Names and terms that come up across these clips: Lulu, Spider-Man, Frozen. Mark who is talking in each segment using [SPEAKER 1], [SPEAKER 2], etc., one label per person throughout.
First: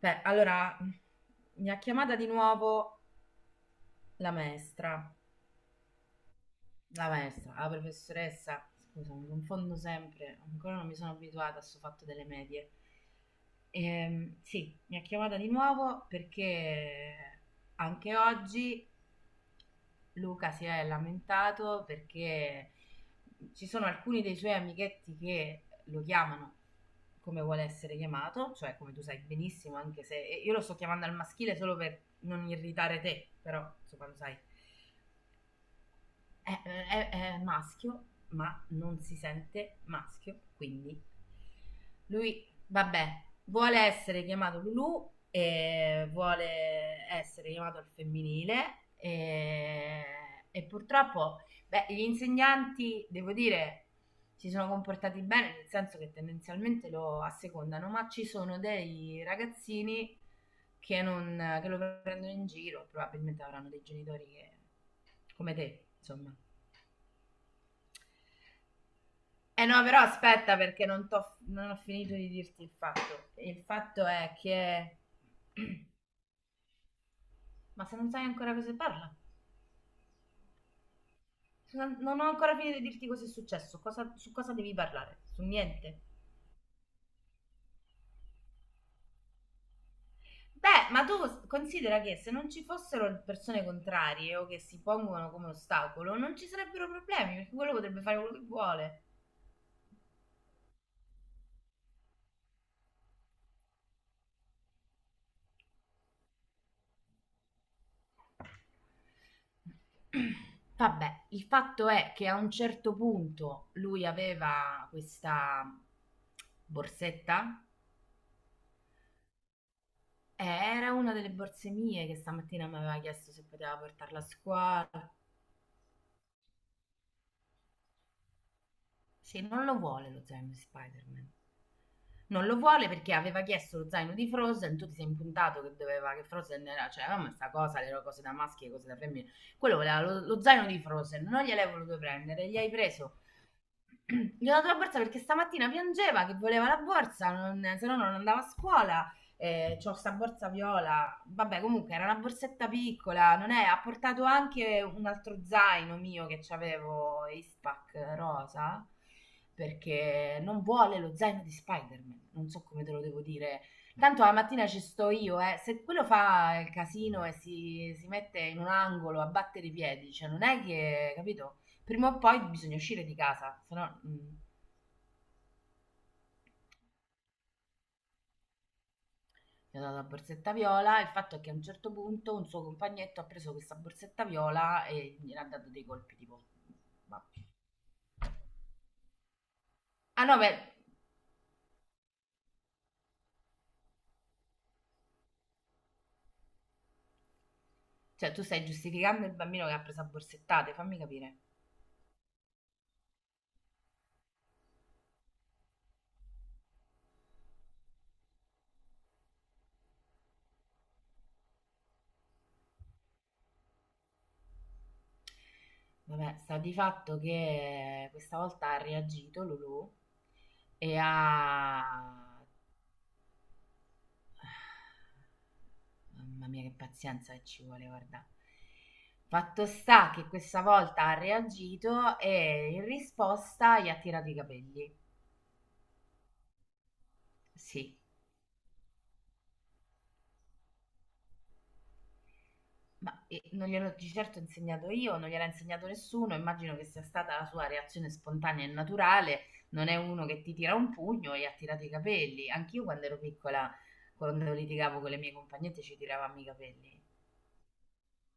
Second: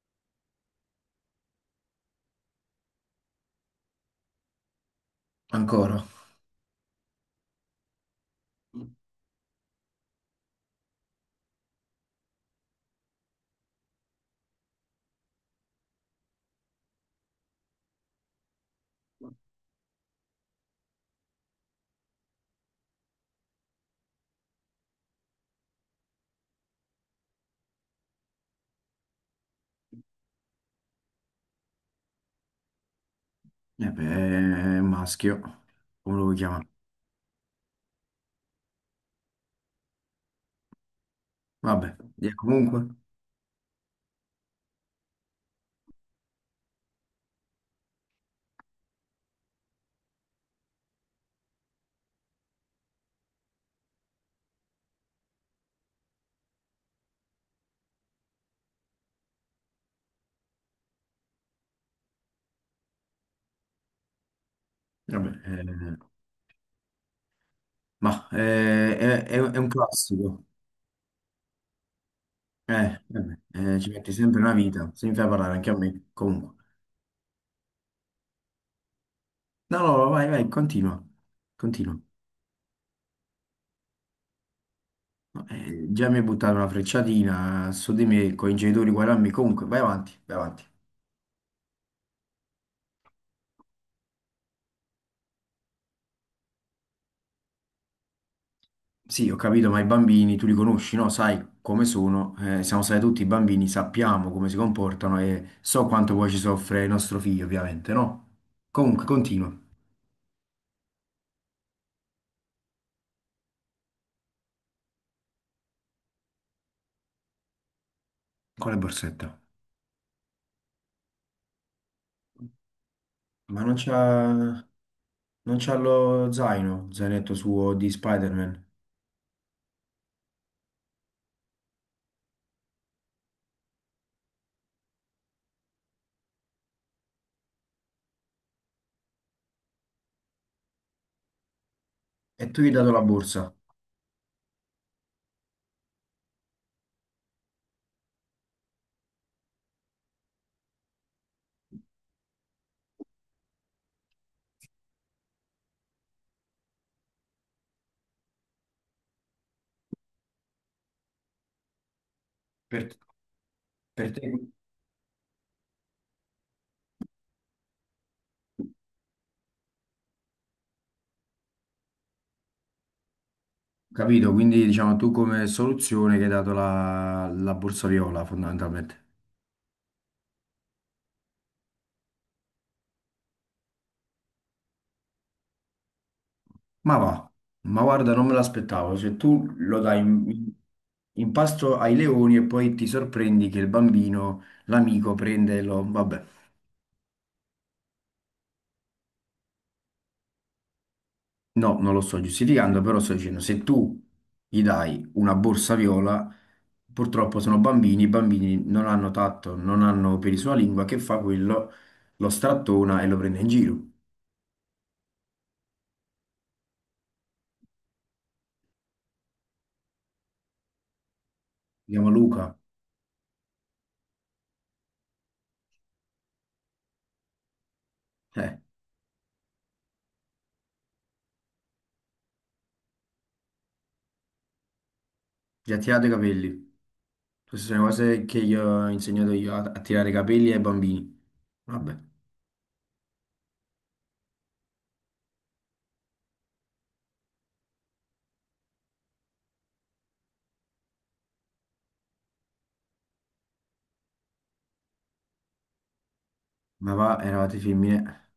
[SPEAKER 1] Beh, allora mi ha chiamata di nuovo la maestra,
[SPEAKER 2] Ancora?
[SPEAKER 1] la maestra, la professoressa, scusa, mi confondo sempre, ancora non mi sono abituata a questo fatto delle medie. Sì, mi ha chiamata di nuovo perché anche oggi Luca si è lamentato perché ci sono alcuni dei suoi amichetti che lo chiamano come vuole essere chiamato, cioè come tu sai benissimo, anche se e io lo sto chiamando al maschile solo per non irritare te, però
[SPEAKER 2] Eh
[SPEAKER 1] insomma lo sai
[SPEAKER 2] beh, è un maschio, come lo vuoi
[SPEAKER 1] è,
[SPEAKER 2] chiamare?
[SPEAKER 1] è maschio, ma non si sente maschio, quindi
[SPEAKER 2] Vabbè,
[SPEAKER 1] lui,
[SPEAKER 2] comunque,
[SPEAKER 1] vabbè, vuole essere chiamato Lulu e vuole essere chiamato al femminile e purtroppo, beh, gli insegnanti, devo dire, si sono comportati bene, nel senso che tendenzialmente lo assecondano, ma ci sono dei ragazzini che, non, che lo prendono in giro, probabilmente avranno dei genitori che,
[SPEAKER 2] vabbè,
[SPEAKER 1] come te, insomma,
[SPEAKER 2] ma è, è
[SPEAKER 1] eh
[SPEAKER 2] un
[SPEAKER 1] no, però
[SPEAKER 2] classico.
[SPEAKER 1] aspetta perché non ho finito di dirti il
[SPEAKER 2] Eh,
[SPEAKER 1] fatto.
[SPEAKER 2] vabbè,
[SPEAKER 1] Il
[SPEAKER 2] ci
[SPEAKER 1] fatto
[SPEAKER 2] metti
[SPEAKER 1] è
[SPEAKER 2] sempre una vita,
[SPEAKER 1] che...
[SPEAKER 2] se mi fai parlare anche a me, comunque.
[SPEAKER 1] Ma se non sai ancora cosa si parla?
[SPEAKER 2] No, no, no, vai, vai, continua,
[SPEAKER 1] Se Non
[SPEAKER 2] continua.
[SPEAKER 1] non ho ancora finito di dirti cosa è successo, su cosa devi parlare, su
[SPEAKER 2] No,
[SPEAKER 1] niente.
[SPEAKER 2] già mi hai buttato una frecciatina su di me, con i genitori uguali a me, comunque, vai avanti, vai avanti.
[SPEAKER 1] Beh, ma tu considera che se non ci fossero persone contrarie o che si pongono come ostacolo, non ci sarebbero problemi, perché quello potrebbe fare quello che vuole.
[SPEAKER 2] Sì, ho capito, ma i bambini tu li conosci, no? Sai come sono, siamo stati tutti bambini, sappiamo come si comportano e so quanto poi ci soffre il nostro figlio, ovviamente, no? Comunque, continua
[SPEAKER 1] Vabbè, il fatto è che a un certo punto lui aveva questa borsetta.
[SPEAKER 2] con le borsette.
[SPEAKER 1] Era una delle borse mie che stamattina mi aveva chiesto se
[SPEAKER 2] Ma
[SPEAKER 1] poteva portarla a scuola.
[SPEAKER 2] non c'ha lo zaino, zainetto suo di Spider-Man.
[SPEAKER 1] Sì, non lo vuole lo zaino di Spider-Man. Non lo vuole perché aveva chiesto lo zaino di Frozen, tu ti sei impuntato che doveva che Frozen era, cioè, ma sta cosa, le cose da maschi e cose da femmine. Quello voleva lo zaino di Frozen, non gliel'hai voluto prendere,
[SPEAKER 2] E
[SPEAKER 1] gli
[SPEAKER 2] tu gli
[SPEAKER 1] hai
[SPEAKER 2] hai dato la
[SPEAKER 1] preso.
[SPEAKER 2] borsa.
[SPEAKER 1] Gli ho dato la borsa perché stamattina piangeva che voleva la borsa, non- se no non andava a scuola, c'ho sta borsa viola, vabbè comunque era una borsetta piccola, non è, ha portato anche un altro zaino mio che c'avevo, Ispac rosa, perché non vuole lo zaino di Spider-Man, non so
[SPEAKER 2] Per,
[SPEAKER 1] come te lo devo dire.
[SPEAKER 2] per
[SPEAKER 1] Tanto
[SPEAKER 2] te,
[SPEAKER 1] la mattina ci sto io, eh. Se quello fa il casino e si mette in un angolo a battere i piedi, cioè non è che, capito? Prima o poi bisogna uscire di casa, se no...
[SPEAKER 2] capito? Quindi, diciamo, tu come soluzione che hai dato la borsa viola, fondamentalmente.
[SPEAKER 1] gli ho dato la borsetta viola. Il fatto è che a un certo punto un suo compagnetto ha preso questa borsetta viola e gli ha dato dei colpi tipo...
[SPEAKER 2] Ma
[SPEAKER 1] ma-
[SPEAKER 2] va, ma guarda, non me l'aspettavo. Cioè, tu lo dai
[SPEAKER 1] ah no, beh,
[SPEAKER 2] in pasto ai leoni e poi ti sorprendi che il bambino, l'amico, prende e lo... Vabbè,
[SPEAKER 1] cioè tu stai giustificando il bambino che ha preso a borsettate, fammi capire.
[SPEAKER 2] no, non lo sto giustificando, però sto dicendo, se tu gli dai una borsa viola, purtroppo sono bambini, i bambini non hanno tatto, non hanno peli sulla lingua, che fa quello, lo strattona e lo prende in giro.
[SPEAKER 1] Vabbè, sta di fatto che questa volta ha reagito Lulu e
[SPEAKER 2] Si chiama
[SPEAKER 1] ha...
[SPEAKER 2] Luca.
[SPEAKER 1] Mamma mia, che pazienza che ci vuole, guarda.
[SPEAKER 2] Eh.
[SPEAKER 1] Fatto sta che questa volta ha reagito e in risposta gli ha tirato i capelli.
[SPEAKER 2] Ti ha tirato i capelli. Queste sono le
[SPEAKER 1] Sì,
[SPEAKER 2] cose che gli ho insegnato io a tirare i capelli ai bambini. Vabbè,
[SPEAKER 1] ma non gliel'ho di certo insegnato io, non gliel'ha insegnato nessuno, immagino che sia stata la sua reazione spontanea e naturale, non è uno che ti tira un pugno e ha tirato i capelli. Anch'io quando ero piccola, quando litigavo con le mie compagnette, ci tiravamo i
[SPEAKER 2] ma
[SPEAKER 1] capelli.
[SPEAKER 2] va, eravate femmine.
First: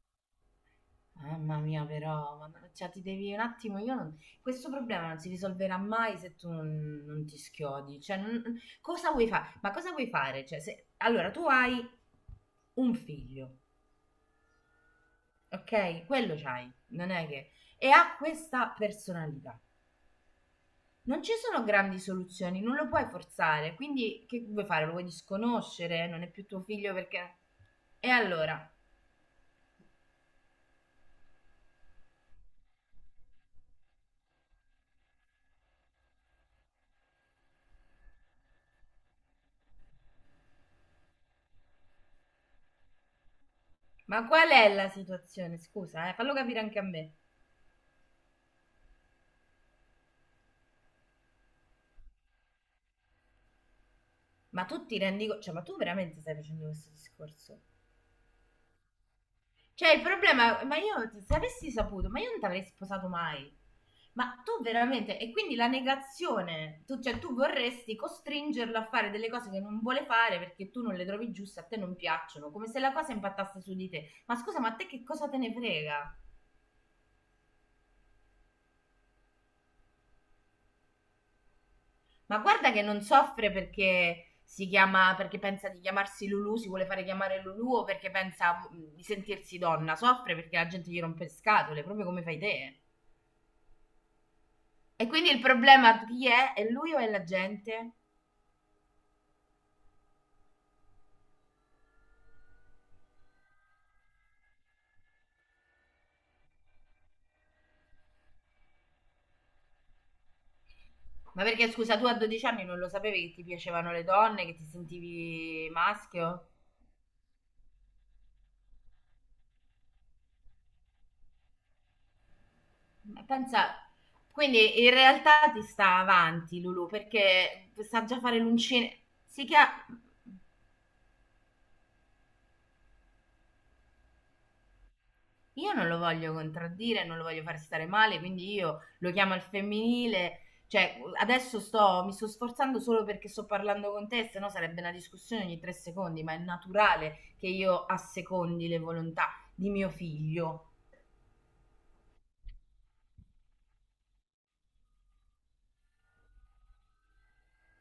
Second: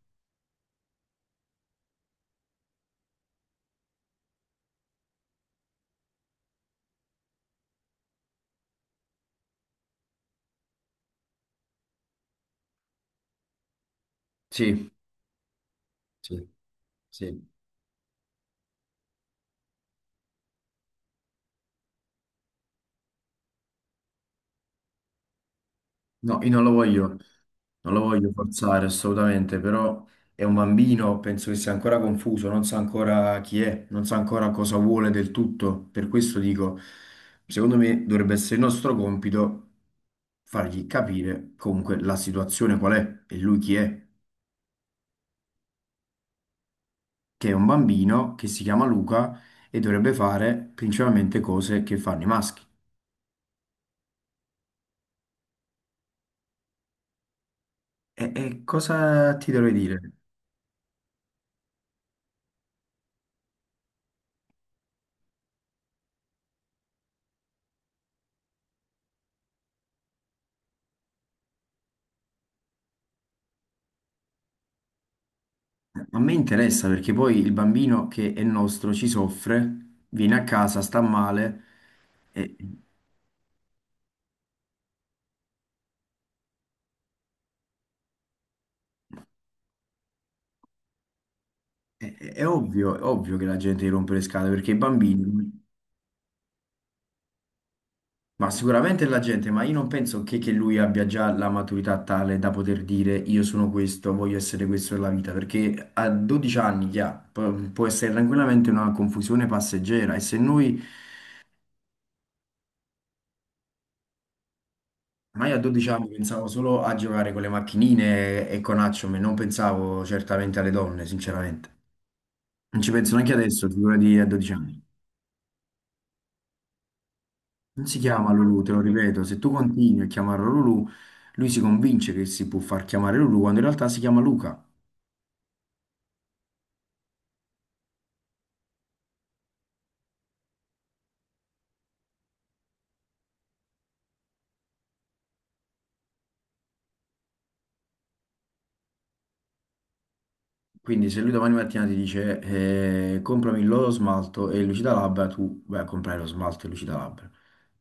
[SPEAKER 1] Mamma mia, però, ma no- cioè, ti devi un attimo, io non... questo problema non si risolverà mai se tu non ti schiodi. Cioè, non- cosa vuoi fare? Ma cosa vuoi fare? Cioè, se... Allora, tu hai un figlio.
[SPEAKER 2] Sì,
[SPEAKER 1] Okay? Quello
[SPEAKER 2] sì,
[SPEAKER 1] c'hai, non è
[SPEAKER 2] sì.
[SPEAKER 1] che e ha questa personalità. Non ci sono grandi soluzioni, non lo puoi forzare, quindi che vuoi fare? Lo vuoi disconoscere? Non è
[SPEAKER 2] No,
[SPEAKER 1] più
[SPEAKER 2] io
[SPEAKER 1] tuo
[SPEAKER 2] non lo
[SPEAKER 1] figlio
[SPEAKER 2] voglio,
[SPEAKER 1] perché
[SPEAKER 2] non lo
[SPEAKER 1] e
[SPEAKER 2] voglio
[SPEAKER 1] allora,
[SPEAKER 2] forzare assolutamente, però è un bambino, penso che sia ancora confuso, non sa ancora chi è, non sa ancora cosa vuole del tutto. Per questo dico, secondo me dovrebbe essere il nostro compito fargli capire comunque la situazione qual è e lui chi è.
[SPEAKER 1] ma qual è la situazione? Scusa, fallo capire anche a me.
[SPEAKER 2] Che è un bambino che si chiama Luca e dovrebbe fare principalmente cose che fanno i maschi.
[SPEAKER 1] Ma tu ti rendi co cioè, ma tu veramente stai facendo questo discorso?
[SPEAKER 2] E cosa ti dovrei
[SPEAKER 1] Cioè,
[SPEAKER 2] dire?
[SPEAKER 1] il problema, ma io se avessi saputo, ma io non ti avrei sposato mai. Ma tu veramente, e quindi la negazione, tu, cioè tu vorresti costringerlo a fare delle cose che non vuole fare perché tu non le trovi giuste, a te non piacciono, come se la cosa impattasse su di te. Ma scusa, ma a te che cosa te ne
[SPEAKER 2] A
[SPEAKER 1] frega?
[SPEAKER 2] me interessa perché poi il bambino che è nostro ci soffre, viene a casa, sta male.
[SPEAKER 1] Ma
[SPEAKER 2] e-
[SPEAKER 1] guarda che non soffre perché si chiama, perché pensa di chiamarsi Lulu, si vuole fare chiamare Lulu o perché pensa di sentirsi donna, soffre perché la gente gli rompe le scatole, proprio come fai
[SPEAKER 2] È
[SPEAKER 1] te.
[SPEAKER 2] ovvio, è ovvio che la gente gli rompe le scatole perché i
[SPEAKER 1] E quindi il
[SPEAKER 2] bambini...
[SPEAKER 1] problema chi è? È lui o è la gente?
[SPEAKER 2] Ma sicuramente la gente, ma io non penso che lui abbia già la maturità tale da poter dire io sono questo, voglio essere questo nella vita, perché a 12 anni che ha, può essere tranquillamente una confusione passeggera e se noi,
[SPEAKER 1] Ma perché scusa, tu a 12 anni non lo sapevi che ti piacevano le donne, che ti
[SPEAKER 2] ma io a
[SPEAKER 1] sentivi
[SPEAKER 2] 12 anni pensavo
[SPEAKER 1] maschio?
[SPEAKER 2] solo a giocare con le macchinine e con Action, non pensavo certamente alle donne, sinceramente. Non ci penso
[SPEAKER 1] Ma
[SPEAKER 2] neanche adesso,
[SPEAKER 1] pensa,
[SPEAKER 2] figurati a 12 anni.
[SPEAKER 1] quindi in realtà ti sta avanti Lulu perché
[SPEAKER 2] Non si
[SPEAKER 1] sa già
[SPEAKER 2] chiama
[SPEAKER 1] fare
[SPEAKER 2] Lulu, te lo
[SPEAKER 1] l'uncine.
[SPEAKER 2] ripeto, se
[SPEAKER 1] Si
[SPEAKER 2] tu
[SPEAKER 1] chiama
[SPEAKER 2] continui a chiamarlo Lulu, lui si convince che si può far chiamare Lulu quando in realtà si chiama Luca.
[SPEAKER 1] io non lo voglio contraddire, non lo voglio far stare male, quindi io lo chiamo al femminile. Cioè, adesso sto, mi sto sforzando solo perché sto parlando con te, se no sarebbe una discussione ogni 3 secondi, ma è naturale che io assecondi le volontà di mio figlio.
[SPEAKER 2] Quindi se lui domani mattina ti dice comprami lo smalto e il lucida labbra, tu vai a comprare lo smalto e il lucida labbra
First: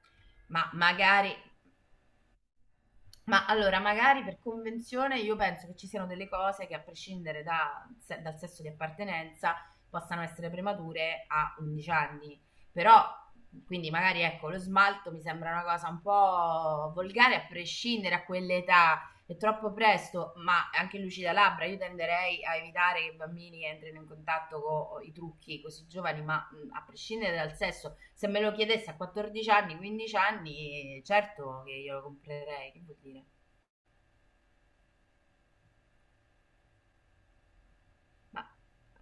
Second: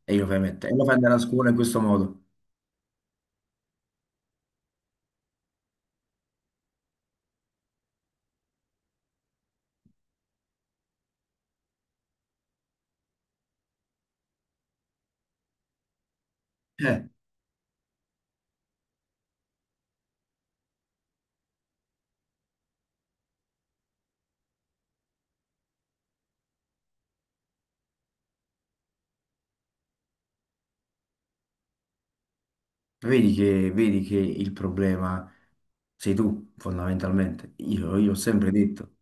[SPEAKER 2] e glielo fai
[SPEAKER 1] Ma
[SPEAKER 2] mettere. E lo fai andare a
[SPEAKER 1] magari
[SPEAKER 2] scuola in questo modo.
[SPEAKER 1] ma allora, magari per convenzione io penso che ci siano delle cose che a prescindere dal sesso di appartenenza possano essere premature a 11 anni. Però, quindi magari ecco, lo smalto mi sembra una cosa un po'
[SPEAKER 2] Eh,
[SPEAKER 1] volgare a prescindere a quell'età, è troppo presto, ma anche lucida labbra, io tenderei a evitare che i bambini entrino in contatto con i trucchi così giovani, ma a prescindere dal sesso, se me lo chiedesse a 14 anni, 15 anni, certo che io lo comprerei, che vuol dire?
[SPEAKER 2] vedi che il problema sei tu, fondamentalmente. Io ho
[SPEAKER 1] Ma
[SPEAKER 2] sempre detto,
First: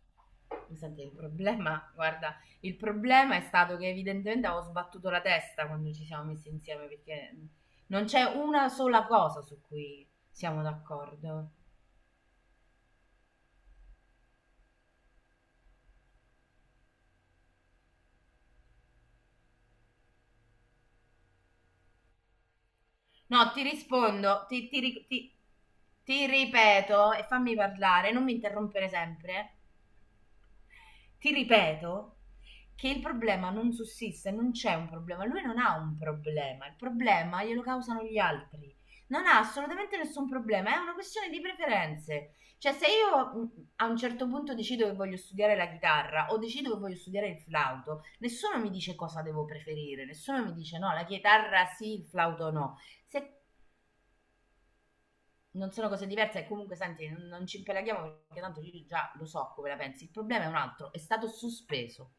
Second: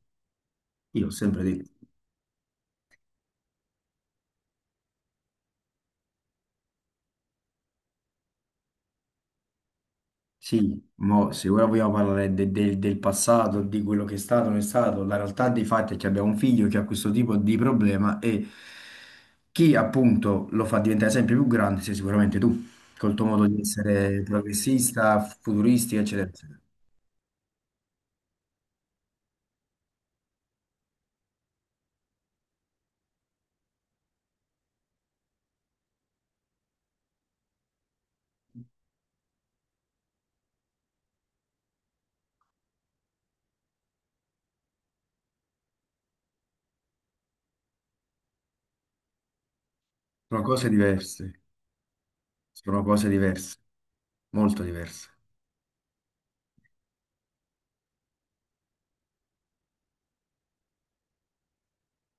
[SPEAKER 1] mi sente
[SPEAKER 2] io ho
[SPEAKER 1] il
[SPEAKER 2] sempre detto.
[SPEAKER 1] problema, guarda, il problema è stato che evidentemente avevo sbattuto la testa quando ci siamo messi insieme, perché non c'è una sola cosa su cui siamo
[SPEAKER 2] Sì, mo, se
[SPEAKER 1] d'accordo.
[SPEAKER 2] ora vogliamo parlare del passato, di quello che è stato, non è stato, la realtà dei fatti è che abbiamo un figlio che ha questo tipo di problema e chi appunto lo fa diventare sempre più grande sei sicuramente tu, col tuo modo
[SPEAKER 1] No,
[SPEAKER 2] di
[SPEAKER 1] ti
[SPEAKER 2] essere
[SPEAKER 1] rispondo, ti, ti ri-
[SPEAKER 2] progressista,
[SPEAKER 1] ti-
[SPEAKER 2] futuristi,
[SPEAKER 1] ti
[SPEAKER 2] eccetera, eccetera.
[SPEAKER 1] ripeto e fammi parlare, non mi interrompere sempre. Ti ripeto che il problema non sussiste, non c'è un problema. Lui non ha un problema, il problema glielo causano gli altri. Non ha assolutamente nessun problema, è una questione di preferenze. Cioè, se io a un certo punto decido che voglio studiare la chitarra o decido che voglio studiare il flauto, nessuno mi dice cosa devo preferire,
[SPEAKER 2] Sono
[SPEAKER 1] nessuno mi
[SPEAKER 2] cose
[SPEAKER 1] dice no, la
[SPEAKER 2] diverse,
[SPEAKER 1] chitarra sì, il flauto no.
[SPEAKER 2] sono cose
[SPEAKER 1] Se
[SPEAKER 2] diverse, molto diverse.
[SPEAKER 1] non sono cose diverse e comunque senti, non ci impelaghiamo perché tanto io già lo so come la pensi. Il problema è un altro, è stato sospeso.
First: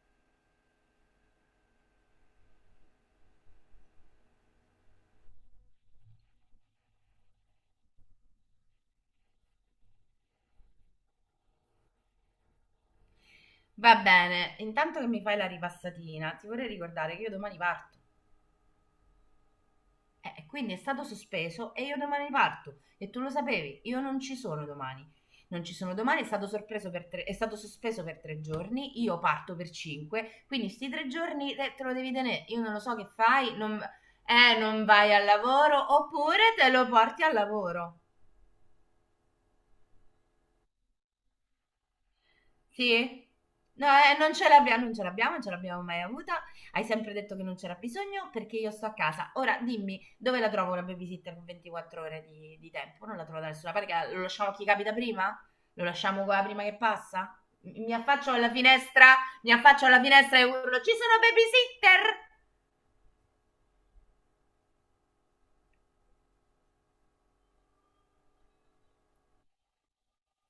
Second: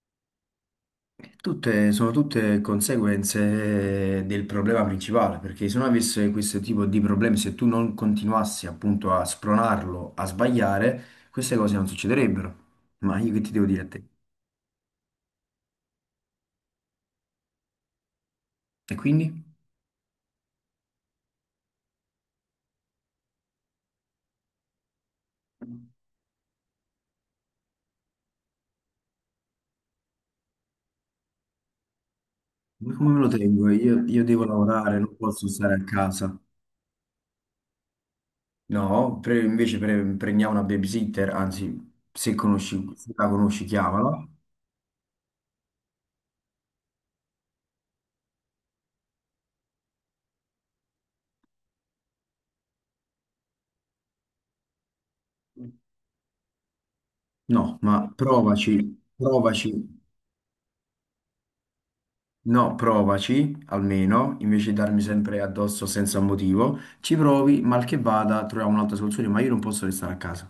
[SPEAKER 2] Tutte, sono tutte conseguenze del problema principale, perché se non avesse questo tipo di problemi, se tu non continuassi appunto a spronarlo, a sbagliare, queste cose non succederebbero. Ma io che ti devo dire a
[SPEAKER 1] Va
[SPEAKER 2] te?
[SPEAKER 1] bene, intanto che mi fai la ripassatina, ti vorrei ricordare che io domani parto.
[SPEAKER 2] E quindi?
[SPEAKER 1] Quindi è stato sospeso e io domani parto. E tu lo sapevi, io non ci sono domani. Non ci sono domani, è stato sospeso per 3 giorni, io parto per cinque, quindi sti 3 giorni te lo devi tenere. Io non lo
[SPEAKER 2] Ma
[SPEAKER 1] so che
[SPEAKER 2] come me lo
[SPEAKER 1] fai,
[SPEAKER 2] tengo?
[SPEAKER 1] non,
[SPEAKER 2] Io devo
[SPEAKER 1] non
[SPEAKER 2] lavorare,
[SPEAKER 1] vai
[SPEAKER 2] non
[SPEAKER 1] al
[SPEAKER 2] posso stare a
[SPEAKER 1] lavoro
[SPEAKER 2] casa.
[SPEAKER 1] oppure te lo porti al lavoro.
[SPEAKER 2] No, prendiamo una babysitter, anzi, se la
[SPEAKER 1] Sì?
[SPEAKER 2] conosci,
[SPEAKER 1] No,
[SPEAKER 2] chiamala.
[SPEAKER 1] non ce l'abbiamo mai avuta. Hai sempre detto che non c'era bisogno perché io sto a casa. Ora dimmi, dove la trovo la babysitter con 24 ore di tempo? Non la trovo da nessuna parte. Che lo lasciamo a chi capita prima? Lo lasciamo qua prima che passa?
[SPEAKER 2] No,
[SPEAKER 1] Mi
[SPEAKER 2] ma
[SPEAKER 1] affaccio alla
[SPEAKER 2] provaci,
[SPEAKER 1] finestra, mi
[SPEAKER 2] provaci.
[SPEAKER 1] affaccio alla finestra e urlo, ci sono babysitter!
[SPEAKER 2] No, provaci almeno, invece di darmi sempre addosso senza motivo, ci provi, mal che vada, troviamo un'altra soluzione, ma io non posso restare a casa,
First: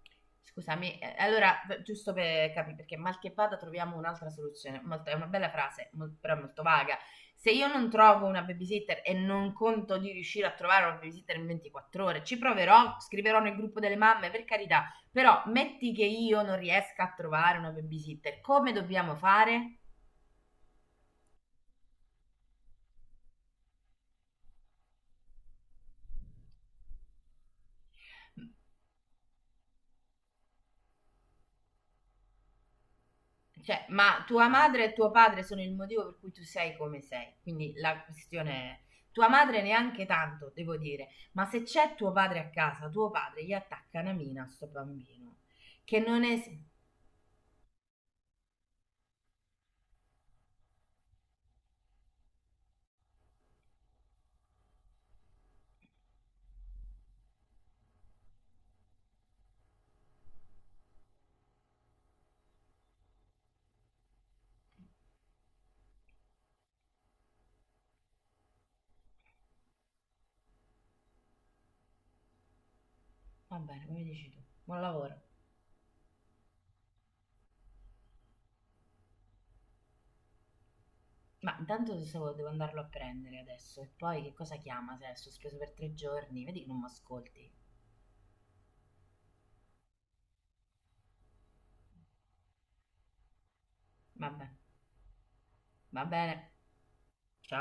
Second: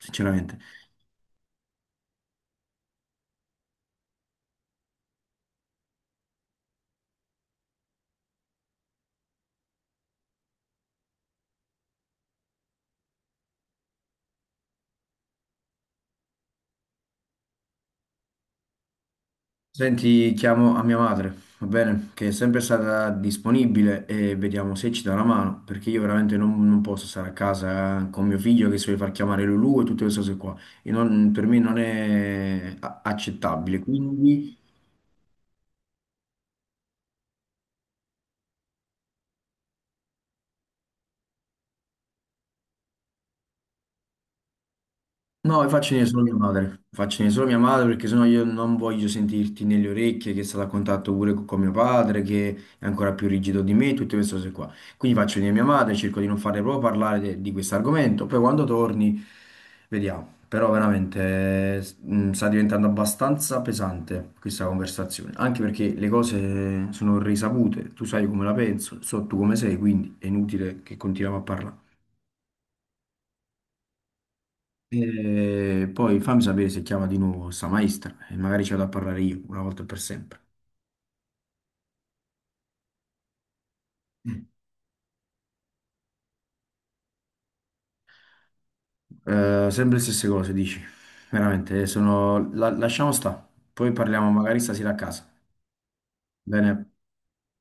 [SPEAKER 2] sinceramente.
[SPEAKER 1] Scusami, allora, b- giusto per capire, perché mal che vada troviamo un'altra soluzione. Molto- è una bella frase, mol- però è molto vaga. Se io non trovo una babysitter e non conto di riuscire a trovare una babysitter in 24 ore, ci proverò, scriverò nel gruppo delle mamme, per carità. Però metti che io non riesca a trovare una babysitter, come dobbiamo fare?
[SPEAKER 2] Senti, chiamo a mia madre, va bene? Che è sempre stata disponibile e vediamo se ci dà una mano, perché io veramente non posso stare a casa con mio figlio che si vuole far chiamare Lulu e tutte queste cose qua. E per me non è accettabile,
[SPEAKER 1] Cioè, ma tua
[SPEAKER 2] quindi
[SPEAKER 1] madre e tuo padre sono il motivo per cui tu sei come sei. Quindi la questione è, tua madre neanche tanto, devo dire, ma se c'è tuo padre a casa, tuo padre gli attacca una mina a sto bambino,
[SPEAKER 2] no, faccio
[SPEAKER 1] che
[SPEAKER 2] venire solo
[SPEAKER 1] non
[SPEAKER 2] mia
[SPEAKER 1] è...
[SPEAKER 2] madre, faccio venire solo mia madre perché sennò io non voglio sentirti nelle orecchie che è stato a contatto pure con mio padre, che è ancora più rigido di me, tutte queste cose qua. Quindi faccio venire mia madre, cerco di non farle proprio parlare di questo argomento, poi quando torni vediamo. Però veramente sta diventando abbastanza pesante questa conversazione, anche perché le cose sono risapute, tu sai come la penso, so tu come sei, quindi è inutile che continuiamo a parlare.
[SPEAKER 1] Va bene, come dici tu, buon lavoro.
[SPEAKER 2] E poi fammi sapere se chiama di nuovo sta maestra e magari ci vado a parlare io una volta e per sempre.
[SPEAKER 1] Ma intanto devo andarlo a prendere adesso e poi che cosa chiama se è sospeso per 3 giorni? Vedi che non mi ascolti.
[SPEAKER 2] Sempre le stesse cose, dici. Veramente, sono... lasciamo sta. Poi parliamo
[SPEAKER 1] Vabbè,
[SPEAKER 2] magari stasera a casa.
[SPEAKER 1] va bene.
[SPEAKER 2] Bene.
[SPEAKER 1] Ciao.